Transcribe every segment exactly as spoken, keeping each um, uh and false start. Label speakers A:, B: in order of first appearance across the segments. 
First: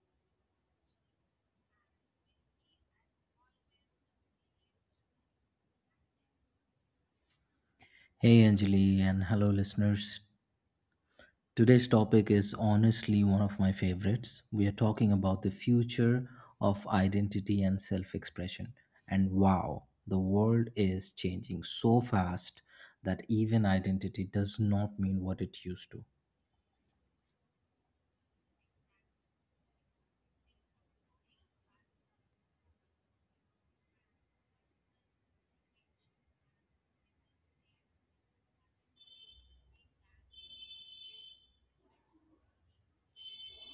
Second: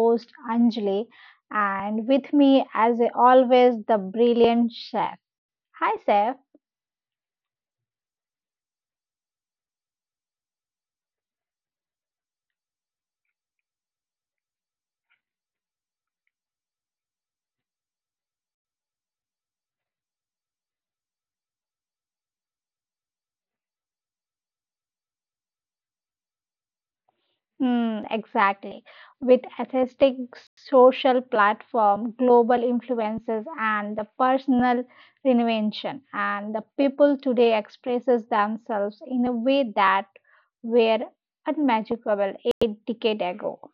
A: host, Anjali, and with me, as always, the brilliant chef. Hi, Chef.
B: Hey Anjali and hello listeners. Today's topic is honestly one of my favorites. We are talking about the future of identity and self expression. And wow, the world is changing so fast that even identity does not mean what it used to.
A: Hmm, exactly. With atheistic social platform, global influences, and the personal reinvention, and the people today expresses themselves in a way that were unimaginable a decade ago.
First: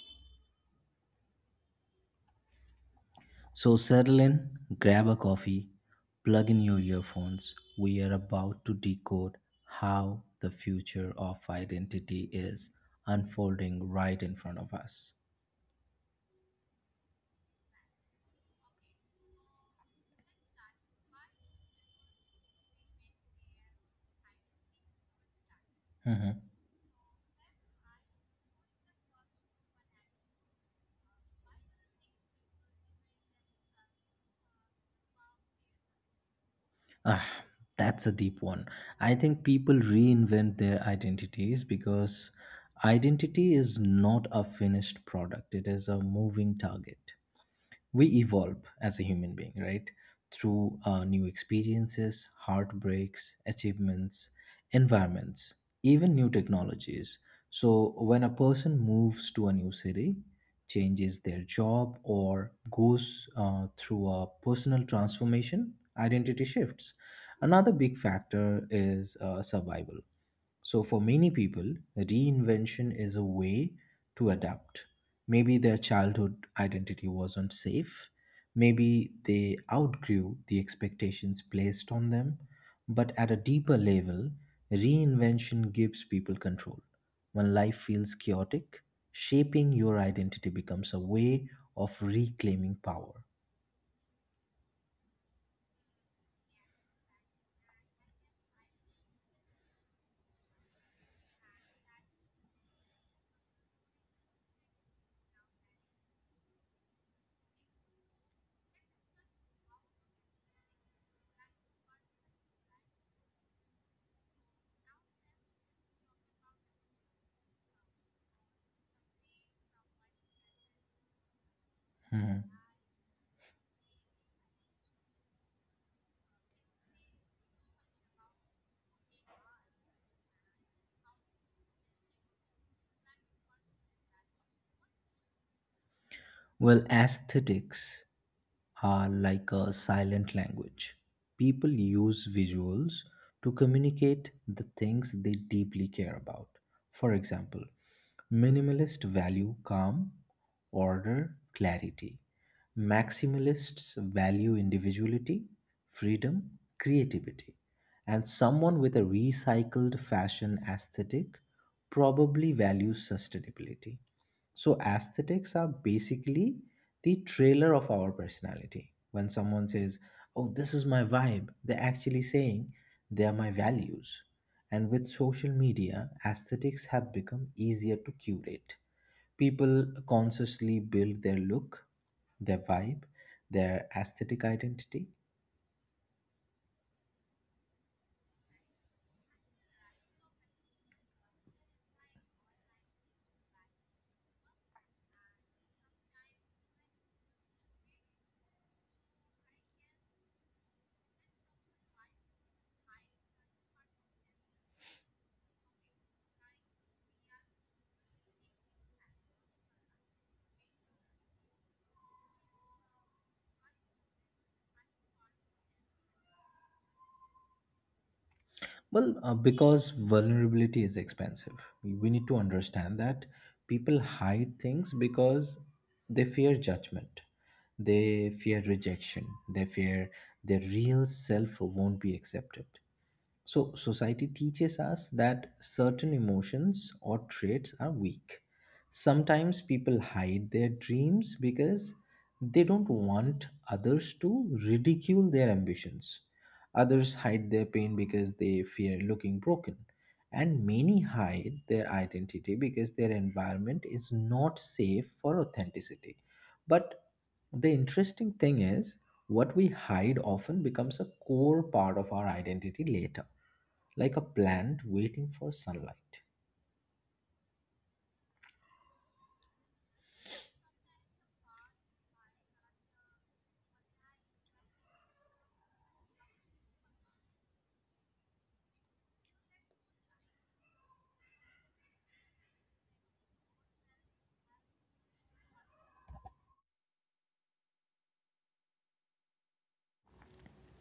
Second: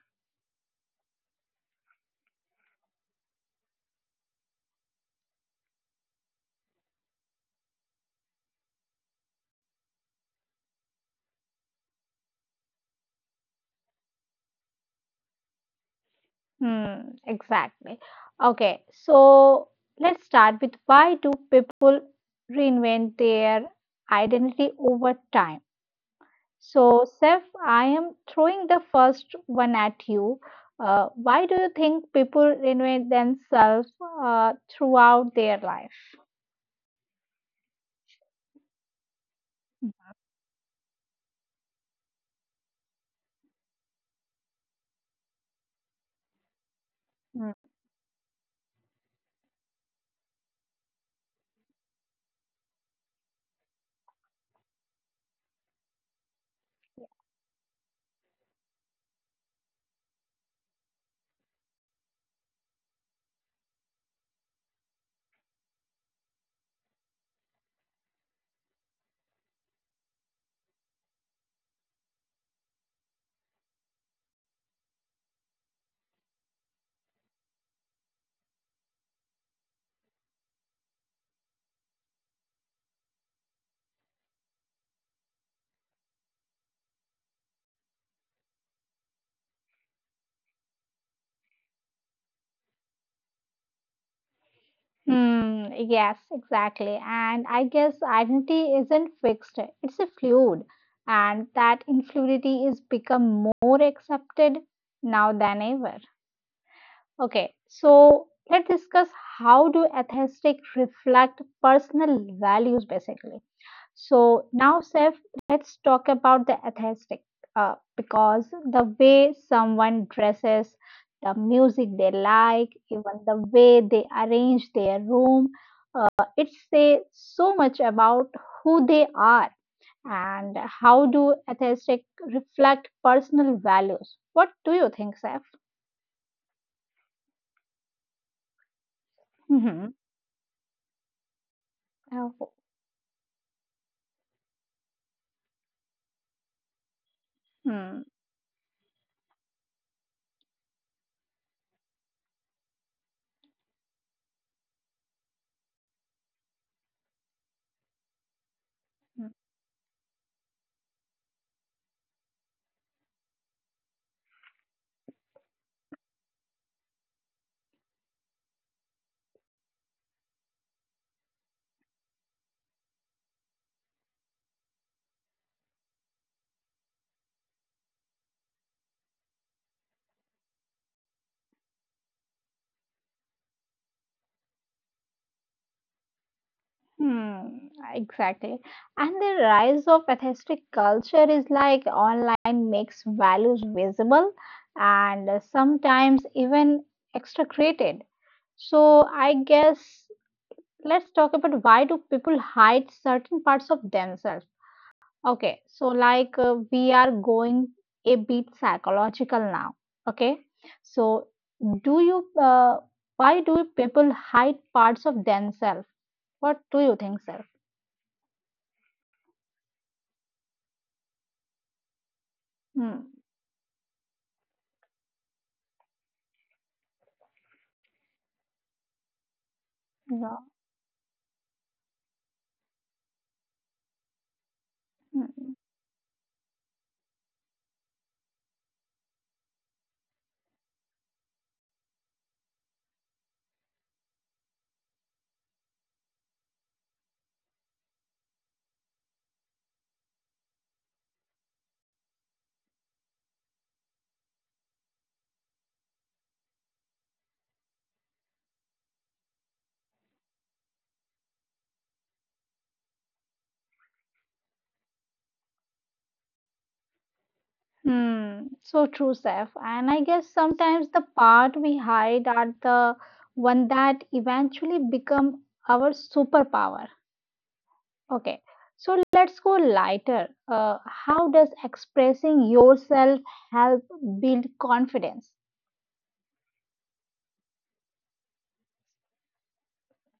B: So settle in, grab a coffee, plug in your earphones. We are about to decode how the future of identity is unfolding right in front of us.
A: Hmm, exactly. Okay, so let's start with why do people reinvent their identity over time?
B: Mm-hmm.
A: So, Seth, I am throwing the first one at you. Uh, why do you think people reinvent themselves uh, throughout their life?
B: Ah, that's a deep one. I think people reinvent their identities because identity is not a finished product, it is a moving target.
A: Mm.
B: We evolve as a human being, right, through uh, new experiences, heartbreaks, achievements, environments, even new technologies. So when a person moves to a new city, changes their job, or goes uh, through a personal transformation, identity shifts. Another big factor is uh, survival. So, for many people, reinvention is a way to adapt. Maybe their childhood identity wasn't safe. Maybe they outgrew the expectations placed on them. But at a deeper level, reinvention gives people control. When life feels chaotic, shaping your identity becomes a way of reclaiming power.
A: Hmm, yes, exactly. And I guess identity isn't fixed, it's a fluid. And that influidity is become more accepted now than ever. Okay, so let's discuss how do aesthetic reflect personal values basically. So now, Seth, let's talk about the aesthetic, uh, because the way someone dresses, the music they
B: Hmm.
A: like, even the way they arrange their room, uh, it says so much about who they are and how do aesthetic reflect personal values. What do you think, Seth?
B: Well, aesthetics are like a
A: hmm
B: silent language. People use
A: Oh,
B: visuals to communicate the things they deeply care about. For example,
A: hmm.
B: minimalists value calm, order, clarity. Maximalists value individuality, freedom, creativity. And someone with a recycled fashion aesthetic probably values sustainability. So aesthetics are basically the trailer of our personality. When someone says, "Oh, this is my vibe," they're actually saying they are my values. And with social media, aesthetics have become easier to curate. People consciously build their look, their vibe, their aesthetic identity.
A: Hmm, exactly. And the rise of atheistic culture is like online makes values visible and uh, sometimes even extracrated. So I guess let's talk about why do people hide certain parts of themselves? Okay, so like uh, we are going a bit psychological now. Okay, so do you uh, why do people hide parts of themselves? What do you think, sir?
B: Well, uh, because vulnerability is expensive. We need to understand
A: Hmm.
B: that people hide things because they fear judgment, they fear rejection, they fear
A: Yeah.
B: their real self won't be accepted. So, society teaches us that
A: Hmm.
B: certain emotions or traits are weak. Sometimes people hide their dreams because they don't want others to ridicule their ambitions. Others hide their pain because they fear looking broken. And many hide their identity because their environment is not safe for authenticity. But the interesting thing is, what we hide often becomes a core part of our identity later, like a plant waiting for sunlight.
A: Hmm. So true, Saif. And I guess sometimes the part we hide are the one that eventually become our superpower. Okay. So let's go lighter. Uh, how does expressing yourself help build confidence?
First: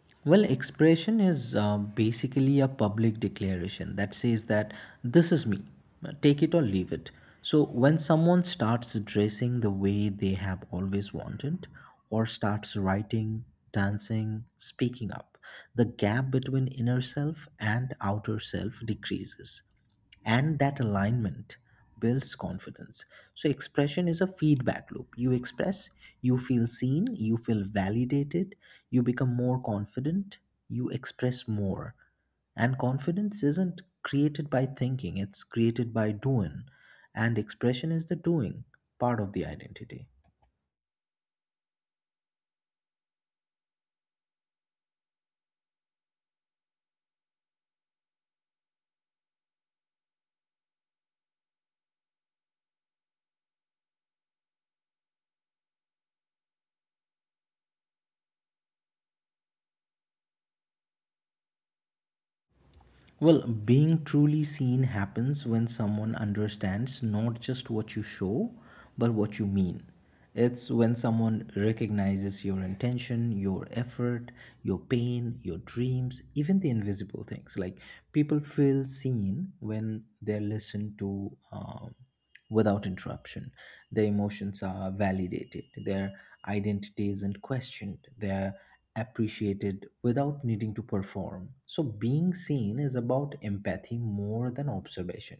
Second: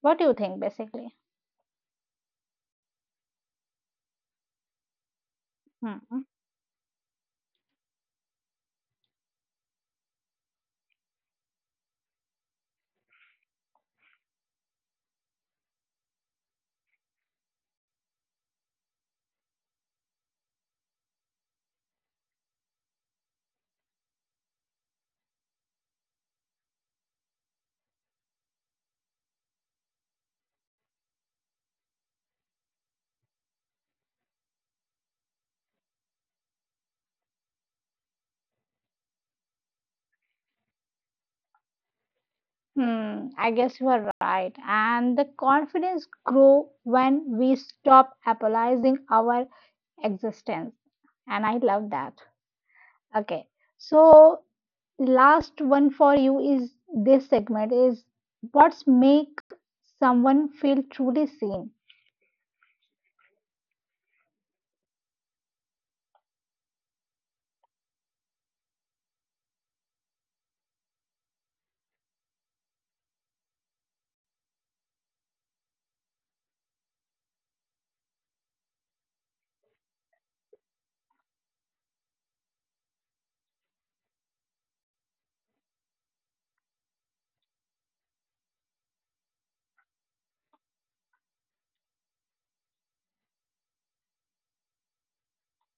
A: What do you
B: Well,
A: think, basically?
B: expression is uh, basically a public declaration that says that this is me,
A: Hmm.
B: take it or leave it. So, when someone starts dressing the way they have always wanted, or starts writing, dancing, speaking up, the gap between inner self and outer self decreases. And that alignment builds confidence. So, expression is a feedback loop. You express, you feel seen, you feel validated, you become more confident, you express more. And confidence isn't created by thinking, it's created by doing. And expression is the doing part of the identity.
A: Hmm. I guess you are right. And the confidence grow when we stop apologizing our existence. And I love that. Okay. So last one for you is this segment is what's make someone feel truly seen.
B: Well, being truly seen happens when someone understands not just what you show, but what you mean. It's when someone recognizes your intention, your effort, your pain, your dreams, even the invisible things. Like people feel seen when they're listened to um, without interruption. Their emotions are validated, their identity isn't questioned, their appreciated without needing to perform. So, being seen is about empathy more than observation.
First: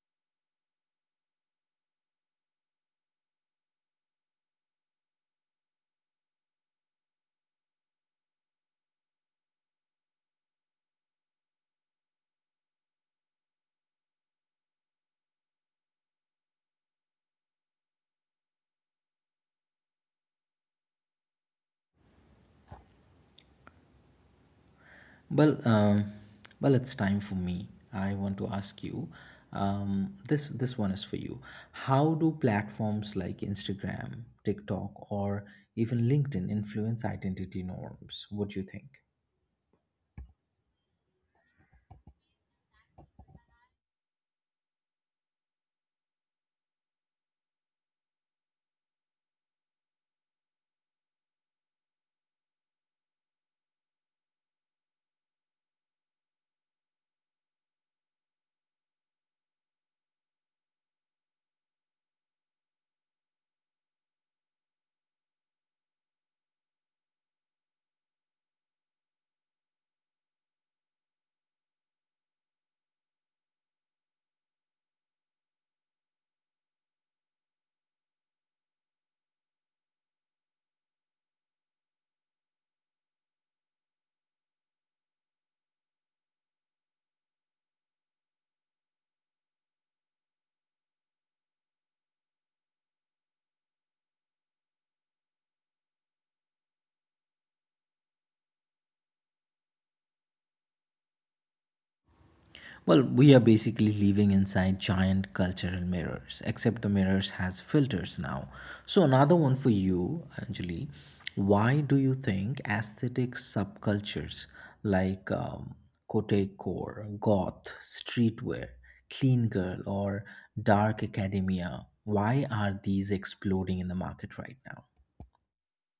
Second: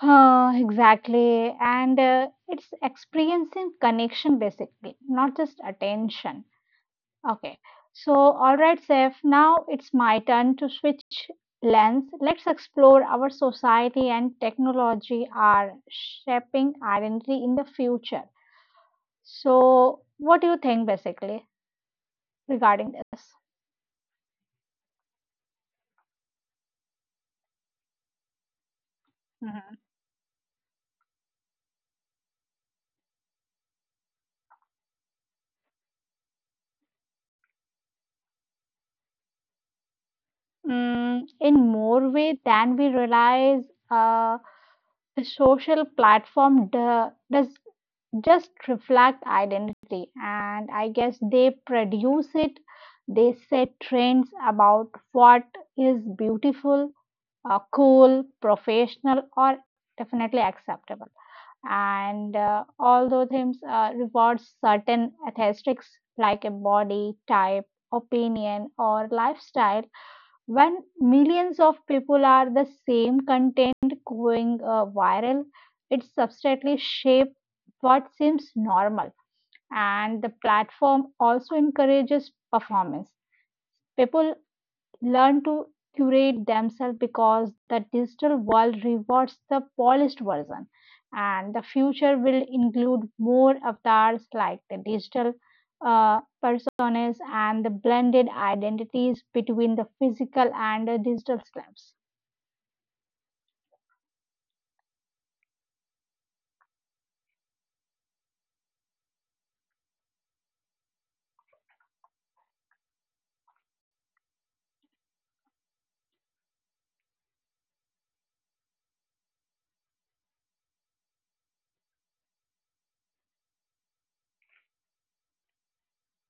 A: Huh, exactly. And uh, it's experiencing connection basically, not just attention. Okay. So, all right, Seth, now it's my turn to switch lens. Let's explore our society and technology are shaping identity in the future. So, what do you think basically? Regarding this.
B: Well, um, well, it's time for me. I want to ask you.
A: Mm-hmm.
B: Um, this this one is for you. How do platforms like Instagram, TikTok, or even LinkedIn influence identity norms? What do you think?
A: Mm, in more way than we realize, uh, the social platform do- does just reflect identity, and I guess they produce it. They set trends about what is beautiful, uh, cool, professional, or definitely acceptable. And uh, although themes uh, rewards certain aesthetics like a body type opinion or lifestyle when millions of people are the same content going uh, viral, it substantially shape what seems normal. And the platform also encourages performance. People learn to curate themselves because the digital world rewards the polished version. And the future will include more avatars like the digital uh, personas and the blended identities between the physical and the digital slabs.
B: Well, we are basically living inside giant cultural mirrors, except the mirrors has filters now. So another one for you, Anjali. Why do you think aesthetic subcultures like um, Kotecore, goth, streetwear, clean girl, or dark academia, why are these exploding in the market right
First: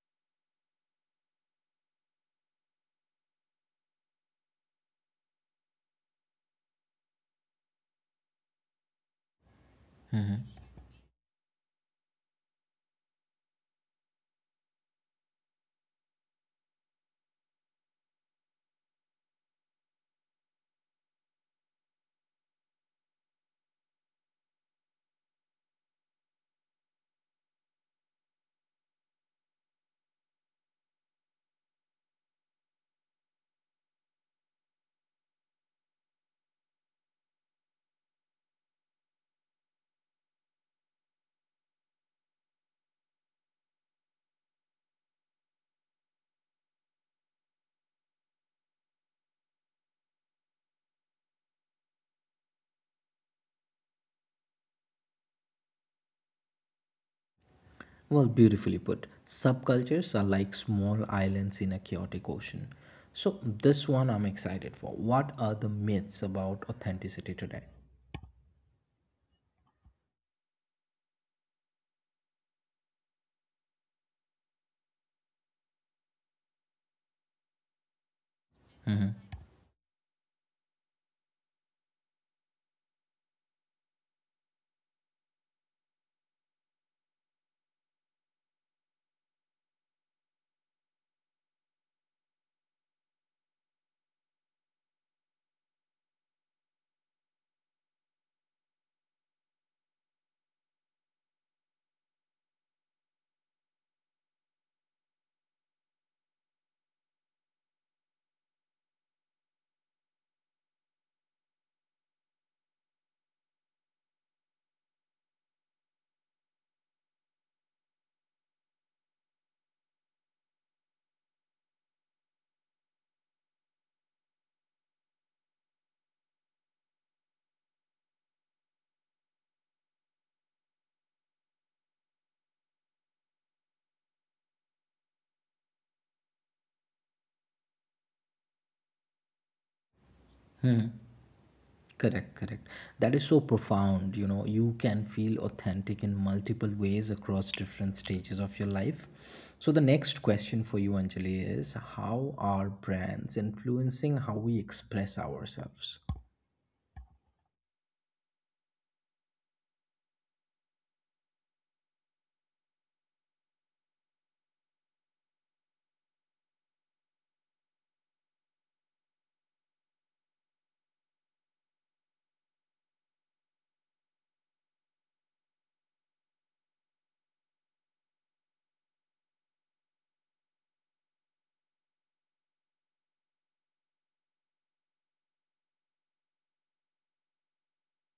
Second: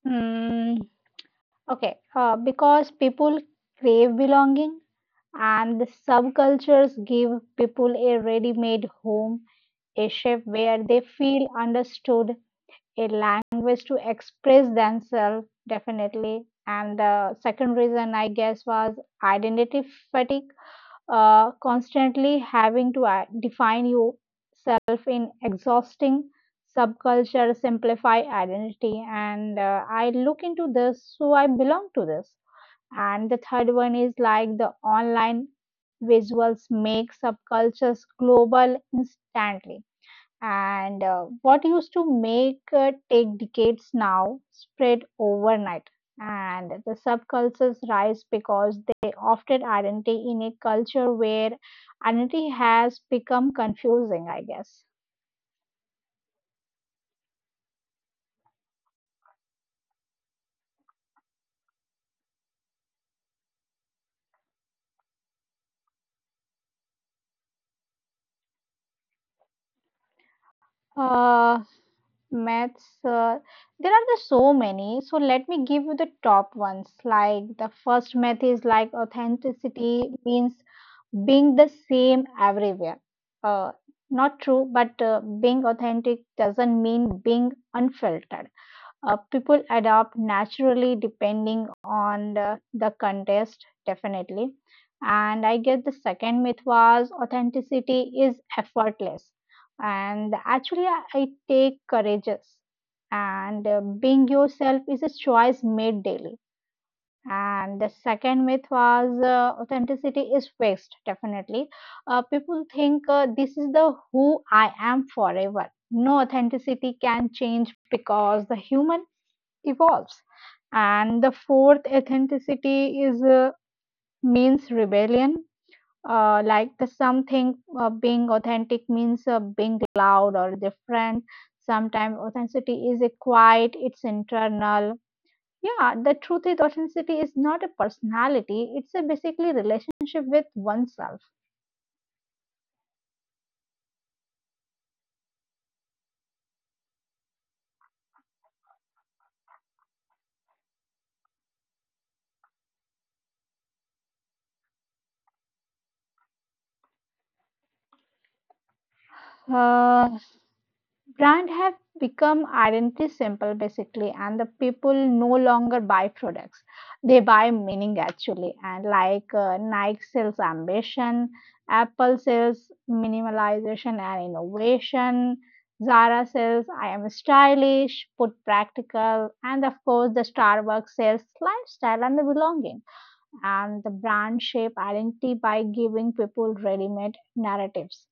A: Hmm. Okay, uh, because people crave belonging and the subcultures give people a ready made home, a
B: now?
A: shape where they feel understood, a language to express themselves definitely. And the second reason I guess was identity fatigue. Uh, constantly having to i- define yourself in exhausting subculture simplify identity. And uh, I look into this so I belong to this. And the third one is like the online visuals make subcultures global instantly. And uh, what used to make uh, take decades now spread overnight. And the subcultures rise because they often identity in a culture where identity has become confusing, I guess.
B: Well, beautifully put. Subcultures are like small islands in a chaotic ocean. So, this one I'm excited for. What are the myths about authenticity today?
A: Uh, myths, uh, there are the so many. So let me give you the top ones. Like the first myth is like
B: Mm-hmm.
A: authenticity means being the same everywhere. Uh, Not true, but uh, being authentic doesn't mean being unfiltered. Uh, people adapt naturally depending on the, the context, definitely. And I guess the second myth was authenticity is effortless. And actually, I I take courageous. And uh, being yourself is a choice made daily. And the second myth was uh, authenticity is fixed, definitely. Uh, people think uh, this is the who I am forever. No, authenticity can change because the human evolves. And the fourth, authenticity is uh, means rebellion. Uh, like the something uh, being authentic means uh, being loud or different. Sometimes authenticity is a quiet, it's internal. Yeah, the truth is authenticity is not a personality, it's a basically relationship with
B: Hmm.
A: oneself.
B: Correct, correct. That is so profound. You know, you can feel authentic in multiple ways across different stages of your life. So, the next question for you, Anjali, is how are brands influencing how we express ourselves?
A: Uh, Brand have become identity simple basically, and the people no longer buy products. They buy meaning actually, and like uh, Nike sells ambition, Apple sells minimalization and innovation, Zara sells I am stylish, put practical, and of course the Starbucks sells lifestyle and the belonging. And the brand shape identity by giving people ready-made narratives.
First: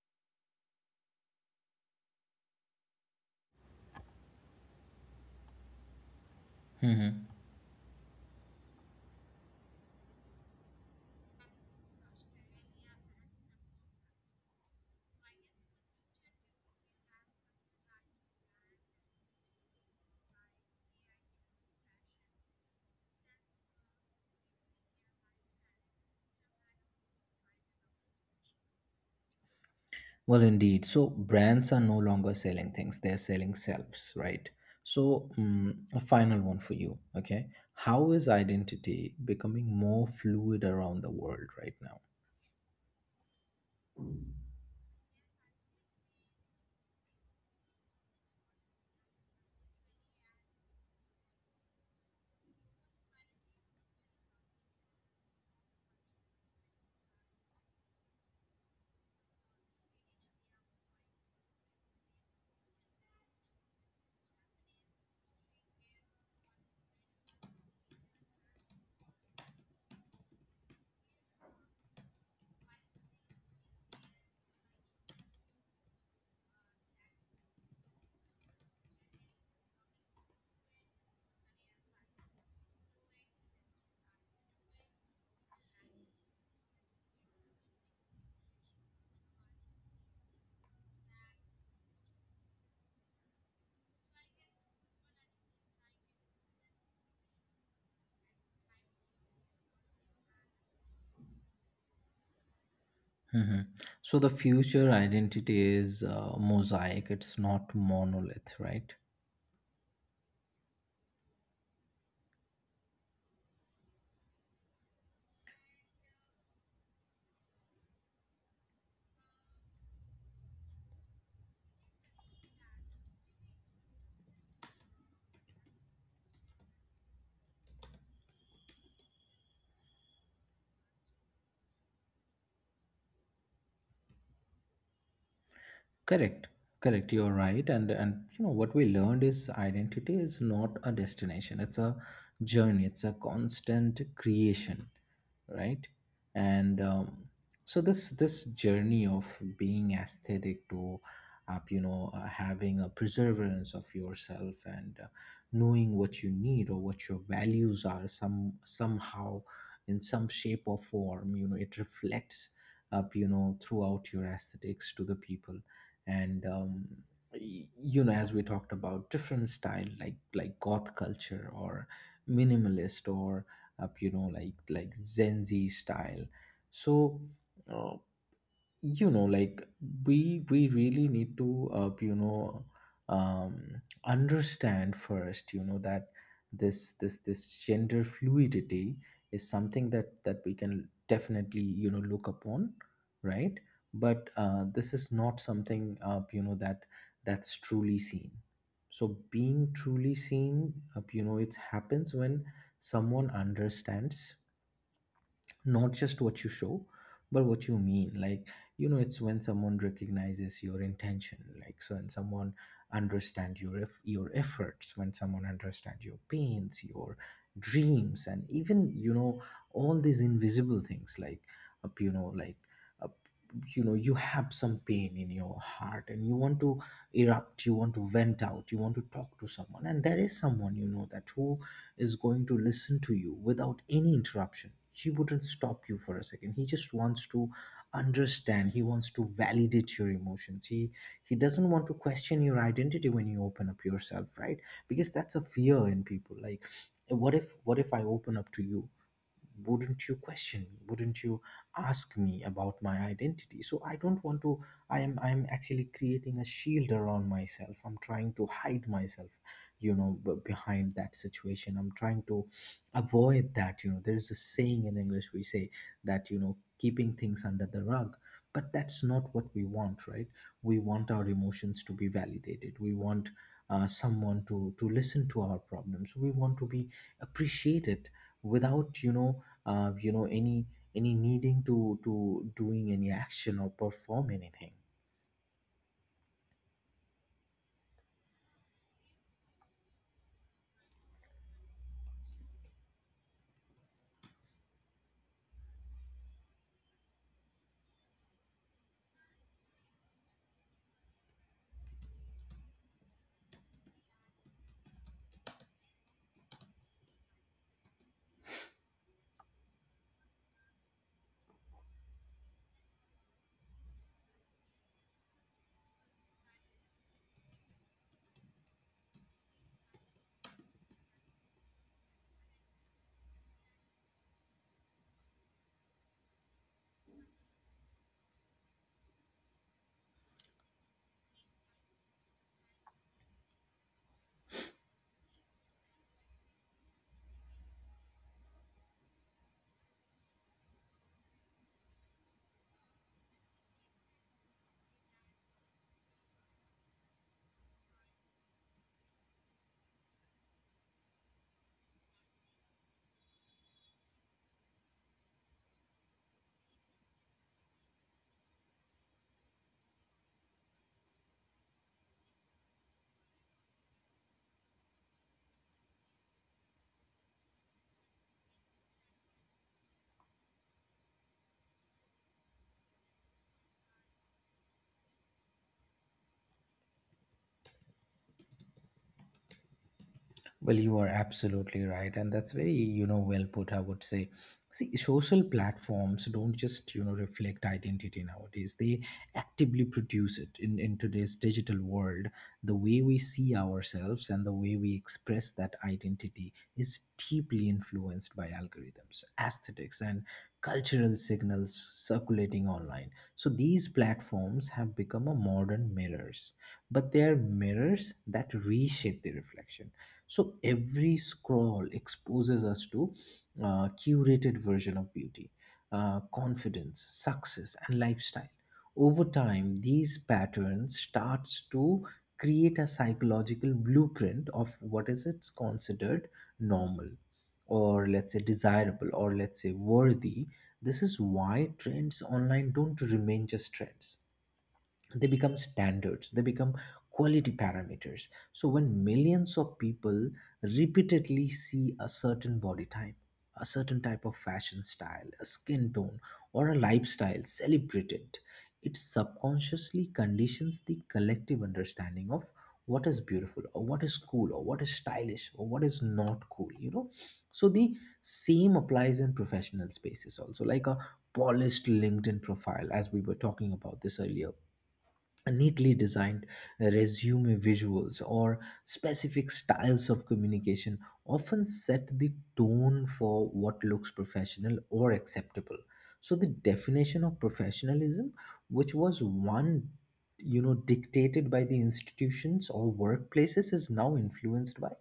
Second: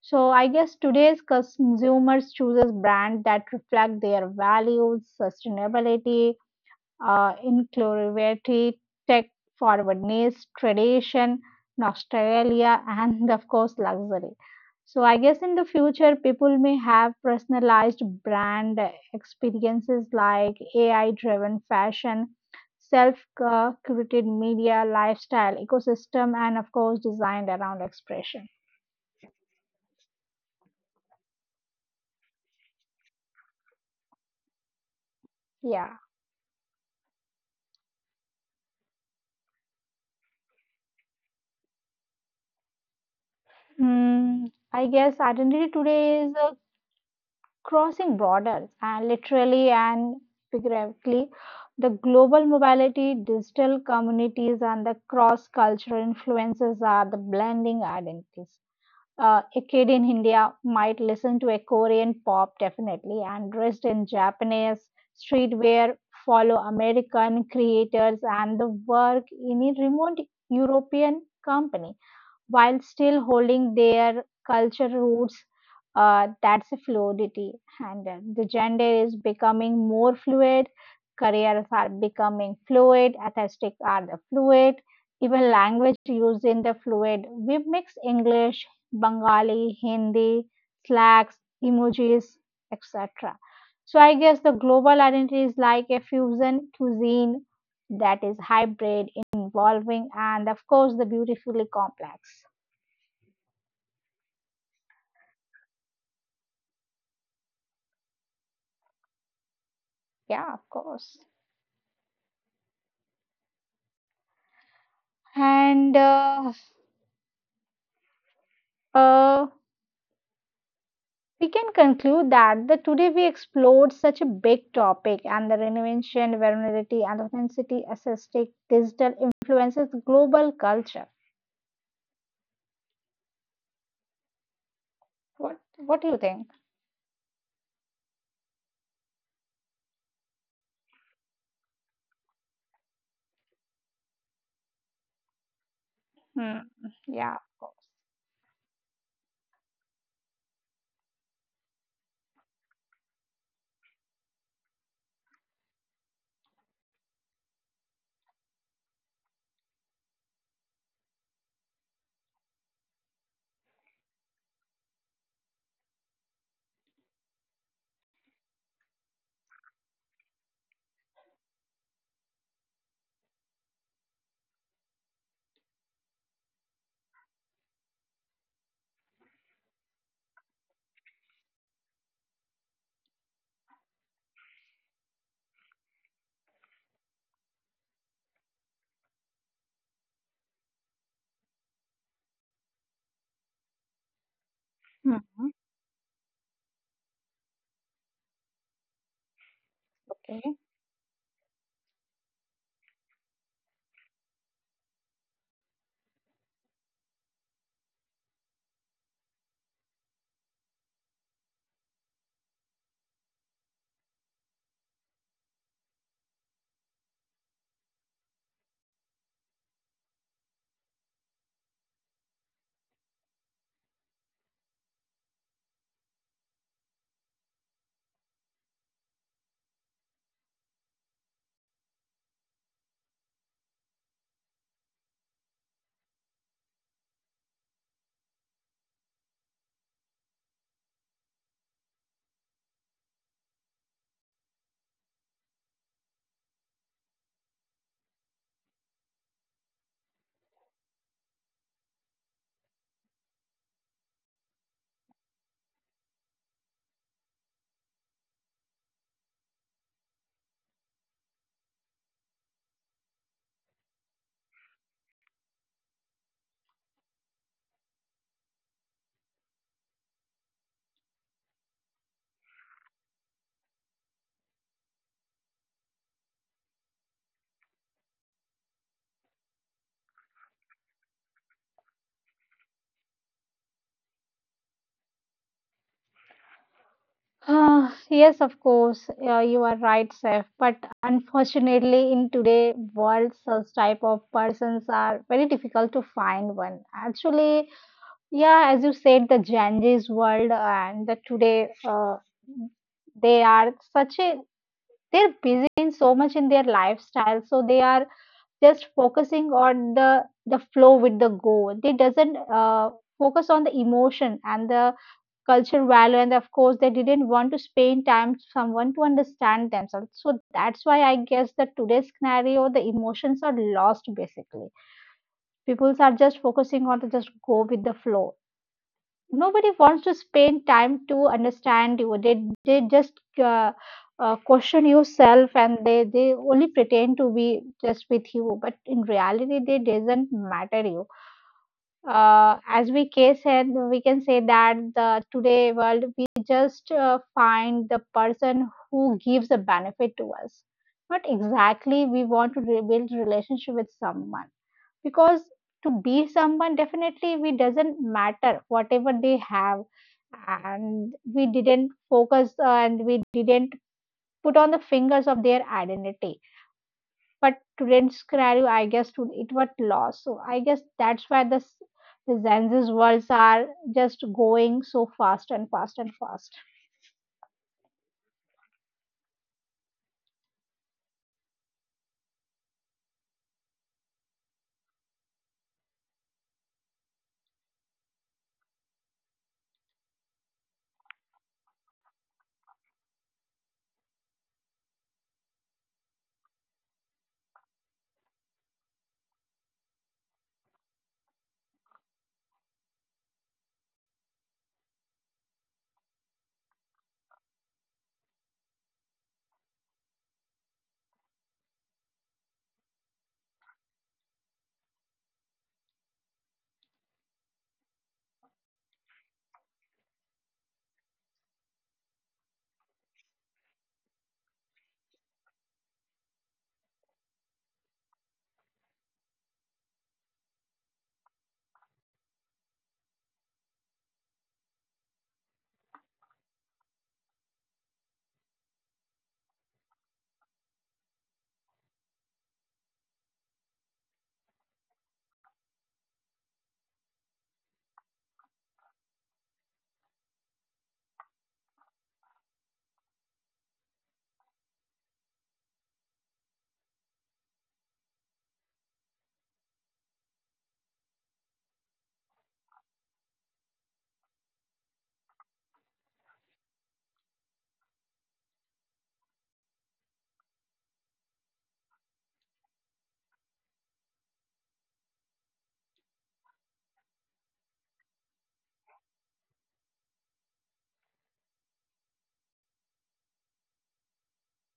A: So I guess today's consumers chooses brand that reflect their values, sustainability,
B: Mm-hmm.
A: uh, inclusivity, tech forwardness, tradition, nostalgia, and of course, luxury. So, I guess in the future, people may have personalized brand experiences like A I driven fashion, self curated media, lifestyle, ecosystem, and of course, designed around expression.
B: Well, indeed. So brands are no longer selling things, they're selling selves, right? So, um,
A: Yeah.
B: a final one for you, okay? How is identity becoming more fluid around the world right now?
A: Hmm. I guess identity today is uh, crossing borders and literally and figuratively, the global mobility, digital communities, and the cross cultural influences are the blending identities. Uh, a kid in India might listen to a Korean pop definitely and dressed in Japanese streetwear, follow American creators, and the work in a remote European company while still holding their culture roots. Uh, that's a fluidity, and uh, the gender is becoming more fluid. Careers are becoming fluid. Aesthetics are the fluid. Even language used in the fluid. We mix English, Bengali, Hindi, slacks, emojis, et cetera. So I guess the global identity is like a fusion cuisine that is hybrid, involving, and of course, the beautifully complex.
B: Hmm. So, the future identity is uh, mosaic, it's not monolith, right?
A: Yeah, of course. And uh, uh, we can conclude that the today we explored such a big topic and the reinvention, vulnerability, and authenticity, assistic, digital influences, global culture. What What do you
B: Correct.
A: think?
B: Correct, you're right. And and you know what we learned is identity is not a destination. It's a journey. It's a constant creation. Right.
A: Hmm.
B: and um,
A: Yeah, of
B: So
A: course.
B: this this journey of being aesthetic to up, you know, uh, having a perseverance of yourself and uh, knowing what you need or what your values are, some somehow in some shape or form, you know, it reflects up, you know, throughout your aesthetics to the people. And um, y- You know, as we talked about different style, like like goth culture or minimalist, or up, you know, like like zenzi style. So uh, you know, like we we really need to uh, you know, um understand first, you know, that this this this gender fluidity is something that that we can definitely, you know, look upon, right? But uh, this is not
A: Mhm.
B: something, uh, you know, that that's truly seen. So being truly seen,
A: Okay.
B: uh, you know, it happens when someone understands, not just what you show, but what you mean. Like, you know, it's when someone recognizes your intention, like so when someone understands your eff- your efforts, when someone understands your pains, your dreams, and even, you know, all these invisible things, like up, you know, like up, you know, you have some pain in your heart, and you want to erupt, you want to vent out, you want to talk to someone, and there is someone, you know, that who is going to listen to you without any interruption. He wouldn't stop you for a second. He just wants to understand. He wants to validate your emotions. He he doesn't want to question your identity when you open up yourself, right? Because that's a fear in people. Like, what if what if I open up to you? Wouldn't you question me, wouldn't you ask me about my identity? So I don't want to. i am I am actually creating a shield around myself. I'm trying to hide myself, you know, b- behind that situation. I'm trying to avoid that, you know. There's a saying in English we say that, you know, keeping things under the rug. But that's not what we want, right? We want our emotions to be validated. We want uh, someone to to listen to our problems. We want to be appreciated without, you know, uh, you know, any any needing to to doing any action or perform anything.
A: Ah, yes, of course, uh, you are right, Saif. But unfortunately, in today world, such type of persons are very difficult to find one. Actually, yeah, as you said, the Gen world and the today uh, they are such a they're busy in so much in their lifestyle, so they are just focusing on the the flow with the go. They doesn't uh, focus on the emotion and the culture value, and of course, they didn't want to spend time to someone to understand themselves. So that's why I guess that today's scenario, the emotions are lost basically. People are just focusing on to just go with the flow. Nobody wants to spend time to understand you. They, they just uh, uh, question yourself, and they, they only pretend to be just with you, but in reality they doesn't matter you. Uh, as we can said, we can say that the today world we just uh, find the person who gives a benefit to us, not exactly we want to rebuild relationship with someone, because to be someone definitely we doesn't matter whatever they have, and we didn't focus uh, and we didn't put on the fingers of their identity. But today's scenario I guess to it was lost. So I guess that's why the s- the zenzi's worlds are just going so fast and fast and fast.
B: Well, you are absolutely right, and that's very, you know, well put, I would say. See, social platforms don't just, you know, reflect identity nowadays. They actively produce it in, in today's digital world. The way we see ourselves and the way we express that identity is deeply influenced by algorithms, aesthetics, and cultural signals circulating online. So these platforms have become a modern mirrors, but they are mirrors that reshape the reflection. So every scroll exposes us to a curated version of beauty, uh, confidence, success, and lifestyle. Over time, these patterns starts to create a psychological blueprint of what is it's considered normal, or let's say desirable, or let's say worthy. This is why trends online don't remain just trends. They become standards, they become quality parameters. So when millions of people repeatedly see a certain body type, a certain type of fashion style, a skin tone, or a lifestyle celebrated, it subconsciously conditions the collective understanding of what is beautiful, or what is cool, or what is stylish, or what is not cool, you know. So the same applies in professional spaces also, like a polished LinkedIn profile, as we were talking about this earlier. Neatly designed resume visuals, or specific styles of communication, often set the tone for what looks professional or acceptable. So the definition of professionalism, which was one, you know, dictated by the institutions or workplaces, is now influenced by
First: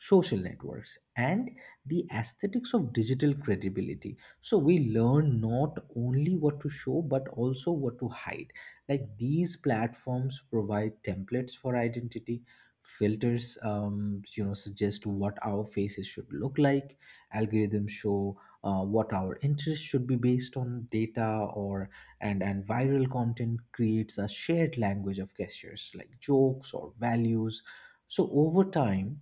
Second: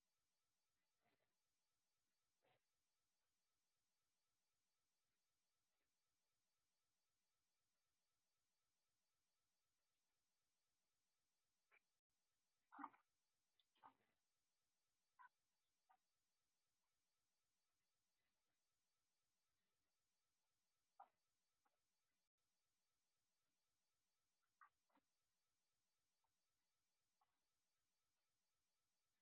B: social networks and the aesthetics of digital credibility. So we learn not only what to show, but also what to hide. Like, these platforms provide templates for identity. Filters, um, you know, suggest what our faces should look like. Algorithms show uh, what our interests should be based on data. Or and and viral content creates a shared language of gestures like jokes or values. So over time,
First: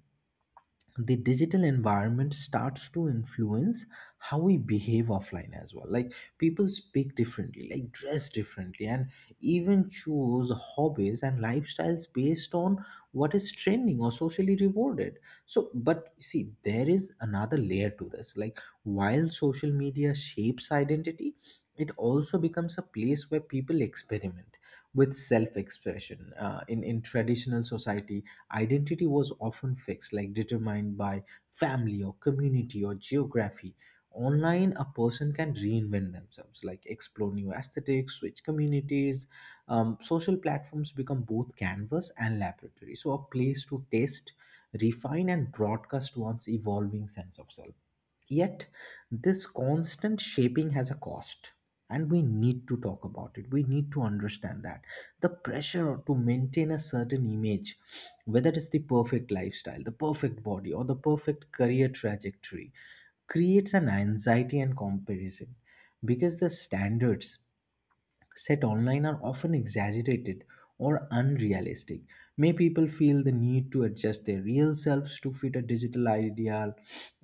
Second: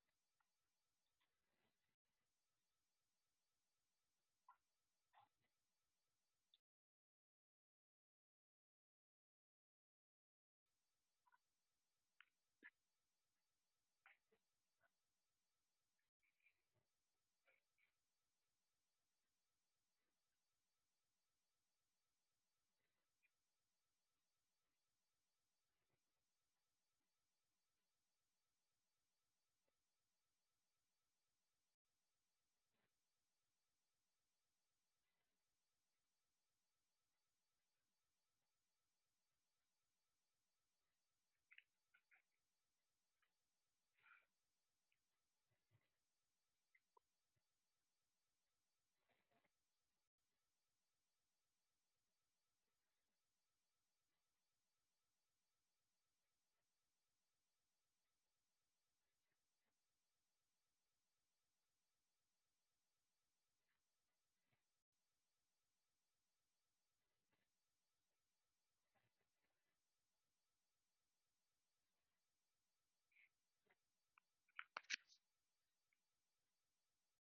B: the digital environment starts to influence how we behave offline as well. Like, people speak differently, like dress differently, and even choose hobbies and lifestyles based on what is trending or socially rewarded. So but see, there is another layer to this. Like, while social media shapes identity, it also becomes a place where people experiment with self-expression, uh, in in traditional society, identity was often fixed, like determined by family or community or geography. Online, a person can reinvent themselves, like explore new aesthetics, switch communities. Um, social platforms become both canvas and laboratory, so a place to test, refine, and broadcast one's evolving sense of self. Yet, this constant shaping has a cost, and we need to talk about it. We need to understand that the pressure to maintain a certain image, whether it's the perfect lifestyle, the perfect body, or the perfect career trajectory, creates an anxiety and comparison because the standards set online are often exaggerated or unrealistic. May people feel the need to adjust their real selves to fit a digital ideal,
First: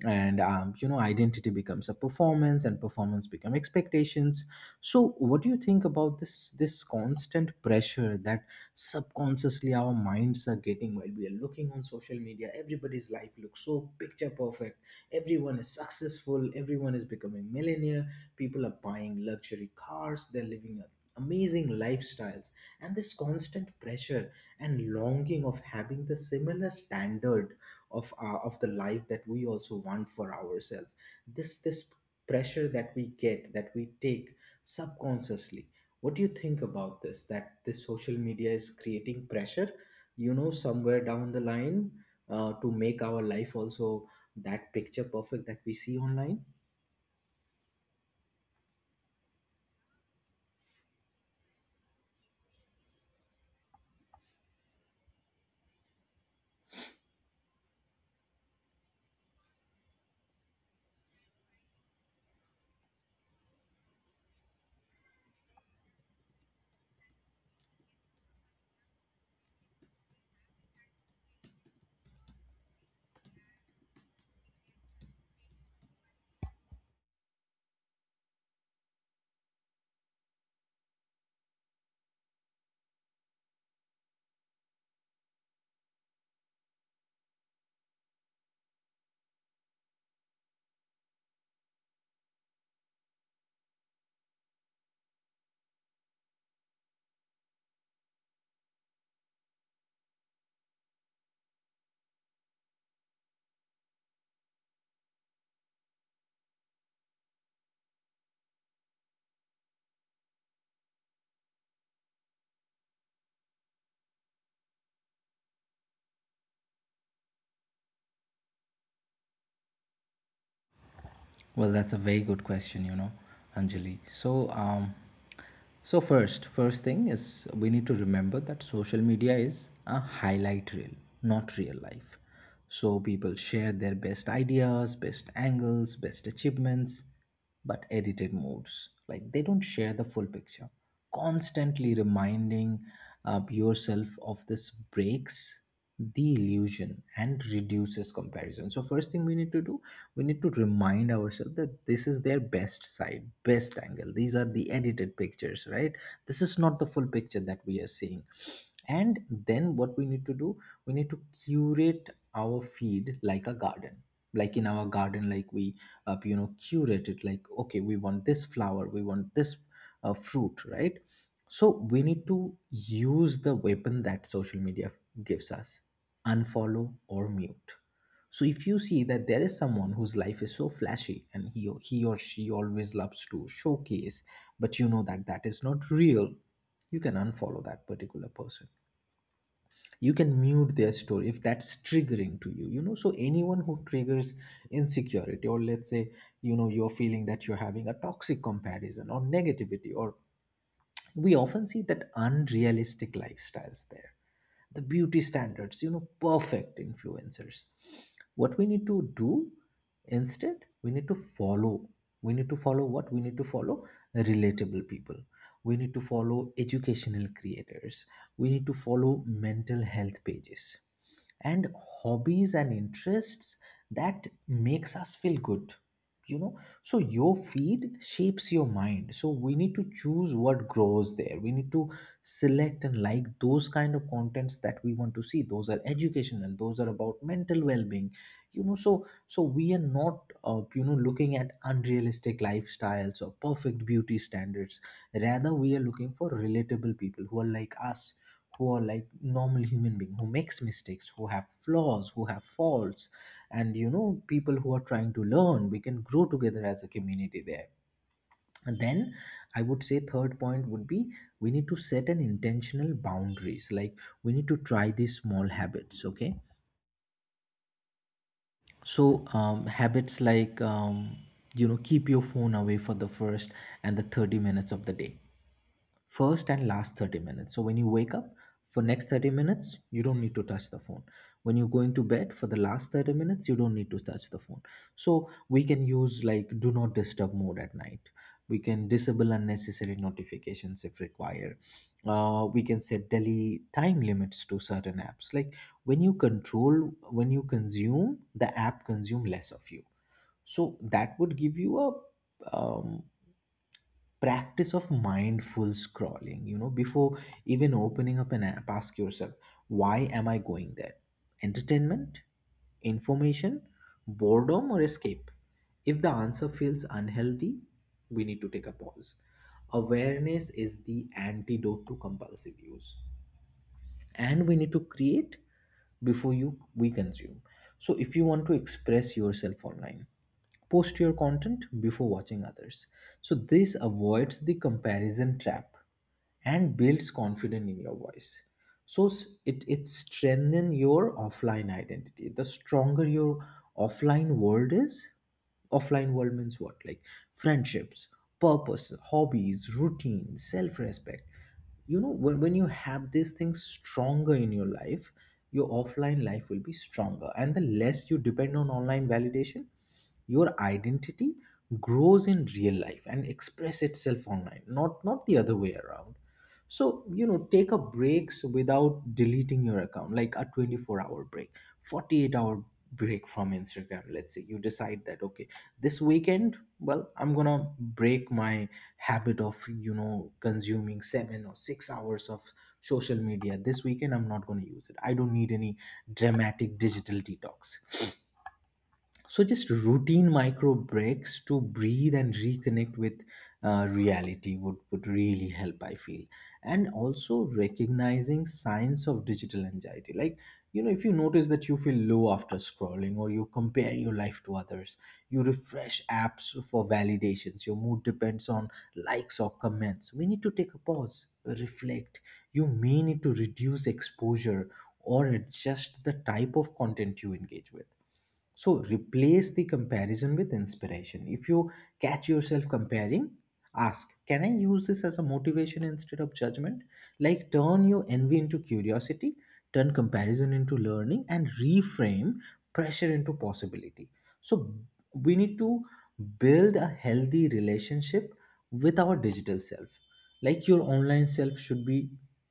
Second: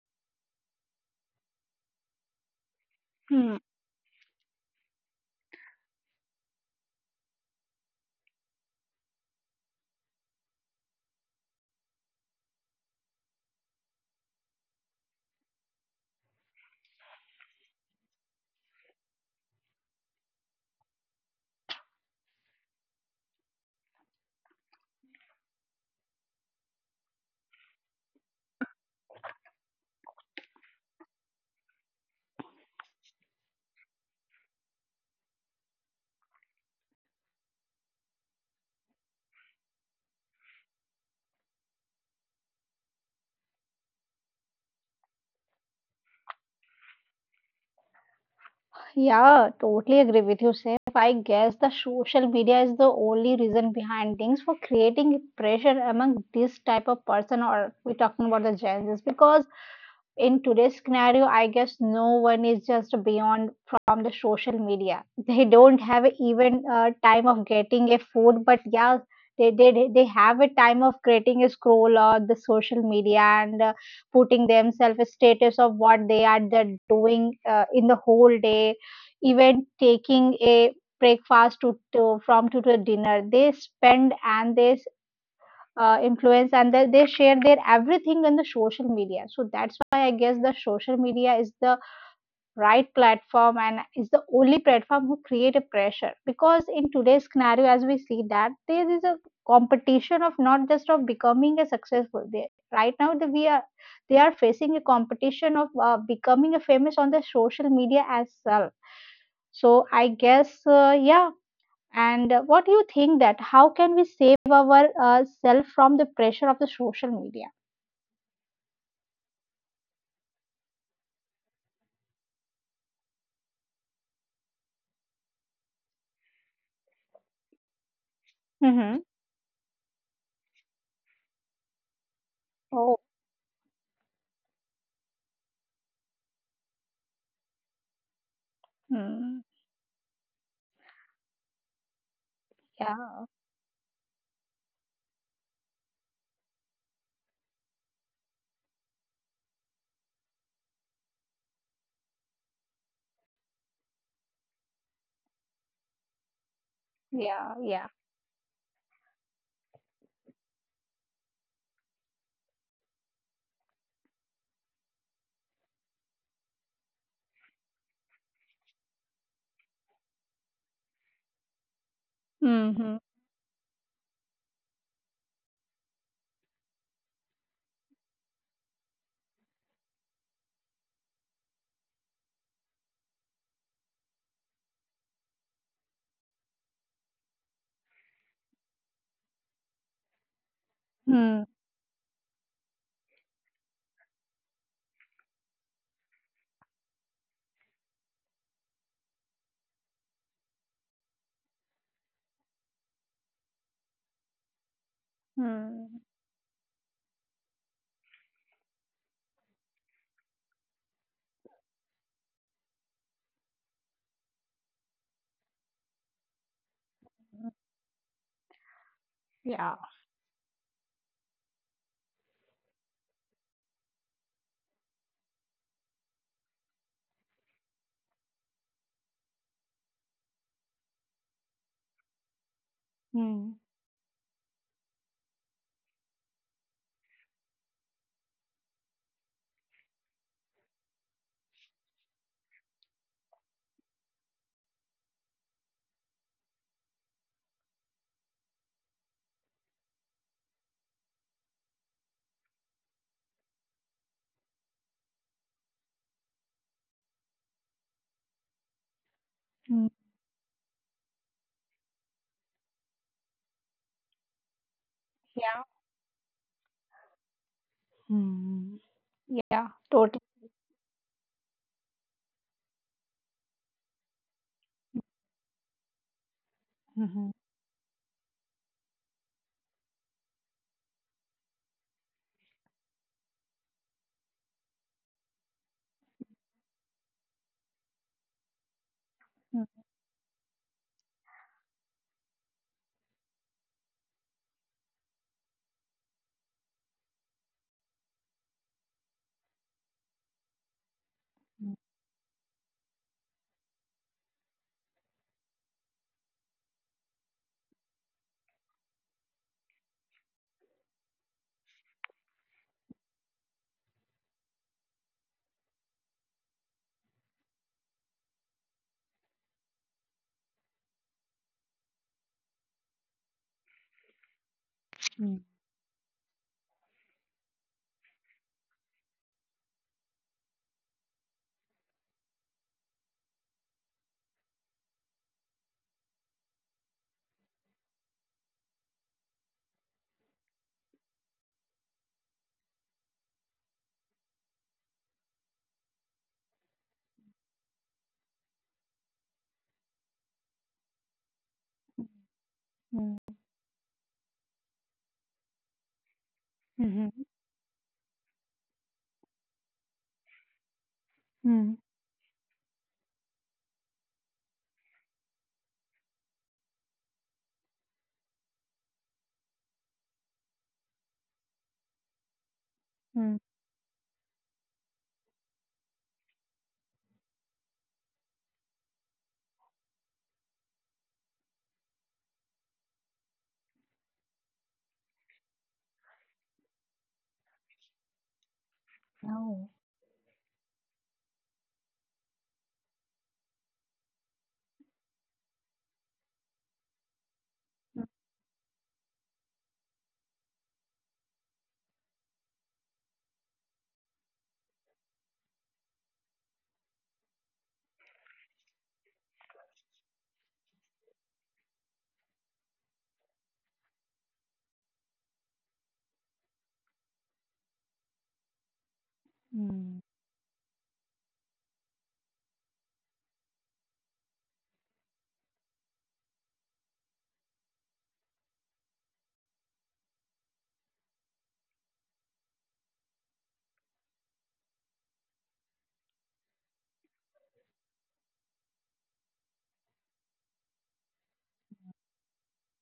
B: and um, you know, identity becomes a performance and performance become
A: Hmm.
B: expectations. So what do you think about this this constant pressure that subconsciously our minds are getting while we are looking on social media? Everybody's life looks so picture perfect, everyone is successful, everyone is becoming millionaire, people are buying luxury cars, they're living a amazing lifestyles, and this constant pressure and longing of having the similar standard of uh, of the life that we also want for ourselves, this this pressure that we get, that we take subconsciously. What do you think about this, that this social media is creating pressure, you know, somewhere down the line, uh, to make our life also that picture perfect that we see online?
A: Yeah, totally agree with you, Sif. I guess the social media is the only reason behind things for creating pressure among this type of person or we're talking about the Gen Zs, because in today's scenario, I guess no one is just beyond from the social media. They don't have even uh, time of getting a food, but yeah, they, they they have a time of creating a scroll or the social media, and uh, putting themselves a status of what they are the doing uh, in the whole day, even taking a breakfast to, to from to, to dinner. They spend and they uh, influence, and they, they share their everything in the social media. So that's why I guess the social media is the right platform and is the only platform who create a pressure, because in today's scenario as we see that there is a competition of not just of becoming a successful. They, right now the, we are they are facing a competition of uh, becoming a famous on the social media as well. So I guess uh, yeah. And uh, what do you think that how can we save our uh, self from the pressure of the social media?
B: Well, that's a very good question, you know, Anjali. So, um, so first, first thing is we need to remember that
A: Mm-hmm.
B: social media is a highlight reel, not real life.
A: Oh,
B: So people share their best ideas, best angles, best achievements, but edited modes.
A: mm,
B: Like they don't share the full picture. Constantly reminding
A: yeah,
B: uh, yourself of this breaks the illusion and reduces comparison. So first thing we need to do, we need to remind ourselves that this is their best side, best angle, these are the edited pictures, right? This is not the full
A: yeah,
B: picture that
A: yeah.
B: we are seeing. And then what we need to do, we need to curate our feed like a garden, like in our garden, like we, uh, you know, curate it like, okay, we want this flower, we want this, uh, fruit, right? So we need to
A: Mm-hmm.
B: use the weapon that social media gives us: unfollow or mute. So if you see that there is someone whose life is so flashy and he he or she always loves to showcase, but you know that that is not real, you can unfollow that particular person. You can mute their
A: Mm,
B: story if that's triggering to you. You know, so anyone who triggers insecurity, or let's say, you know, you're feeling that you're having a toxic comparison or negativity, or we often see that unrealistic lifestyles there, the beauty
A: mm,
B: standards, you know, perfect influencers. What we need to do instead, we need to follow, we need to follow, what we need to follow: relatable people, we need to follow educational creators, we need to follow
A: yeah.
B: mental health pages and hobbies and interests that makes us feel good, you know. So your feed shapes your mind, so we need to choose what grows there. We need to select and like
A: Mm,
B: those kind of contents that we want to see, those are educational, those are about mental well-being, you know. So so we are not, uh, you know, looking at unrealistic lifestyles or perfect beauty standards, rather we are looking for relatable people who are like us, who are like normal human being, who makes mistakes, who have flaws, who have faults, and you know, people who are trying to learn. We can grow together as a community there. And then,
A: mm,
B: I would say third point would be, we need to set an intentional boundaries. Like, we need to try these
A: yeah,
B: small habits. Okay,
A: Mm-hmm.
B: so
A: Yeah,
B: um,
A: totally.
B: habits like, um, you know, keep your phone away for the first and the thirty minutes of the day, first and last
A: Mm-hmm.
B: thirty minutes. So when you wake up, for next thirty minutes you don't need to touch the phone. When you're going to bed, for the last thirty minutes you don't need to touch the phone. So we can use like do not disturb mode at night, we can disable unnecessary notifications if required, uh, we can set daily time limits to certain apps. Like when you control when you consume the app, consume less of you. So that would
A: Mm,
B: give you a, um, practice of mindful scrolling. You know, before even opening up an app, ask yourself, why am I going there? Entertainment, information, boredom, or escape? If the answer feels unhealthy, we need to take a pause. Awareness is the antidote to compulsive use. And we need to
A: Hmm.
B: create before you we consume. So if you want to express yourself online, post your content before watching others. So this avoids the comparison trap and builds confidence in your voice. So s- it it strengthens your offline identity. The stronger your offline world is, offline world means what? Like friendships, purpose, hobbies, routine, self-respect. You know, when, when you have these things stronger in your life, your offline life will be stronger. And the less you depend on online validation, your
A: Mm, Mm-hmm.
B: identity
A: Mm,
B: grows in real life and express itself online, not not the other way around. So you know, take a breaks without deleting your account, like a twenty-four hour break, forty-eight hour
A: mm,
B: break from instagram. Let's say you decide that, okay, this weekend, well, I'm gonna break my habit of, you know, consuming seven or six hours of social media. This weekend I'm not gonna use it. I don't need any dramatic digital detox.
A: no.
B: So just routine micro breaks to breathe and reconnect with uh, reality would, would really help, I feel. And also
A: Mm,
B: recognizing signs of digital anxiety, like, you know, if you notice that you feel low after scrolling, or you compare your life to others, you refresh apps for validations, your mood depends on likes or comments, we need to take a pause, reflect. You may need to reduce exposure or adjust the type of content you engage with. So replace the
A: Mm-hmm.
B: comparison with inspiration. If you catch yourself comparing, ask, can I use this as a motivation instead of judgment? Like turn your envy into curiosity, turn comparison into learning, and reframe pressure into possibility. So we need to build a healthy relationship with our digital self. Like your online self should be,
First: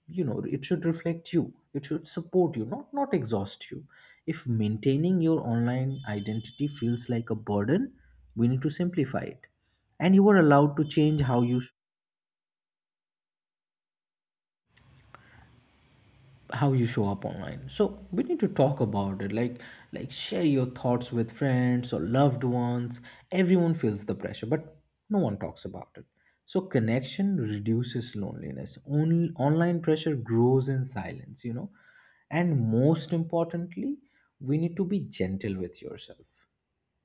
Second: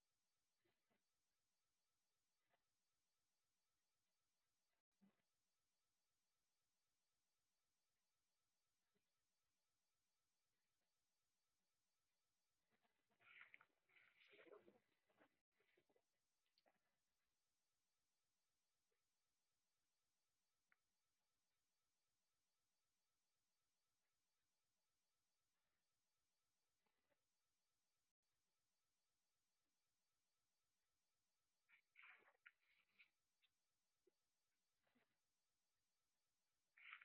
B: you know, it should reflect you. It should support you, not not exhaust you. If maintaining your online identity feels like a burden, we need to simplify it. And you are allowed to change how you how you show up online. So we need to talk about it. Like, like share your thoughts with friends or loved ones. Everyone feels the pressure, but no one talks about it. So connection reduces loneliness. Only online pressure grows in silence, you know. And most importantly, we need to be gentle with yourself.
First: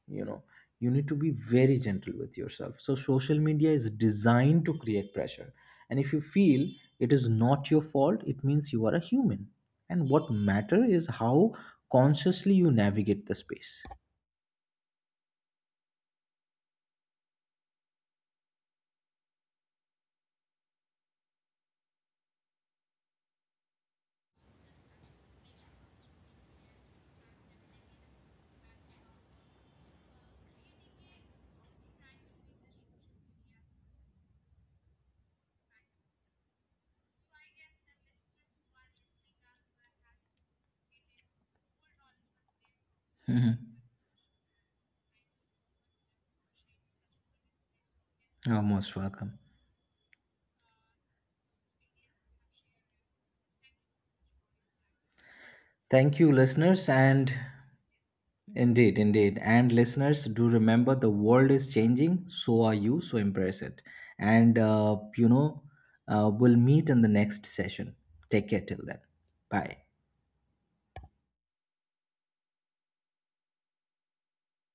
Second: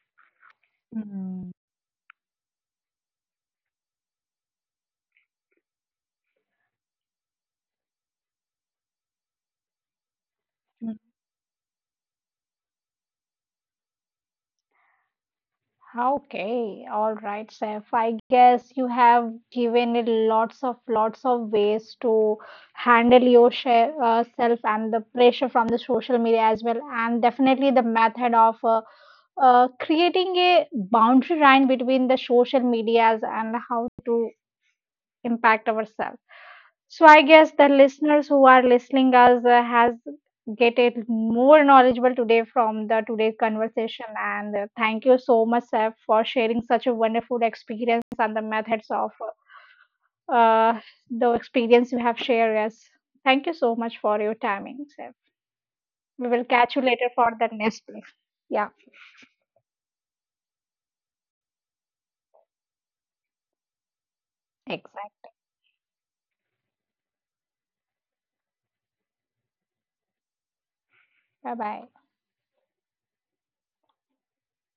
B: You know, you need to be
A: Mm.
B: very gentle with yourself. So social media is designed to create pressure, and if you feel, it is not your fault, it means you are a human. And what matter
A: Hmm.
B: is how consciously you navigate the space.
A: Ah, okay, all right, Saif. I guess you have given it lots of lots of ways to handle your share, uh, self and the pressure from the social media as well, and definitely the method of uh, uh, creating a boundary line between the social medias and how to impact ourselves. So I guess the listeners who are listening us uh, has get it more knowledgeable today from the today's
B: Mhm.
A: conversation. And uh, thank you so much, Seth, for sharing such a wonderful experience and the
B: You're
A: methods
B: most
A: of
B: welcome.
A: uh, the experience you have shared us. Thank you so much for your timing, Seth.
B: Thank
A: We
B: you,
A: will catch you
B: listeners.
A: later
B: And
A: for the next brief. Yeah,
B: indeed, indeed, and listeners, do remember, the world is changing, so are you, so embrace it. And, uh, you
A: exactly.
B: know, uh, we'll meet in the next session. Take care till then. Bye.
A: Bye bye.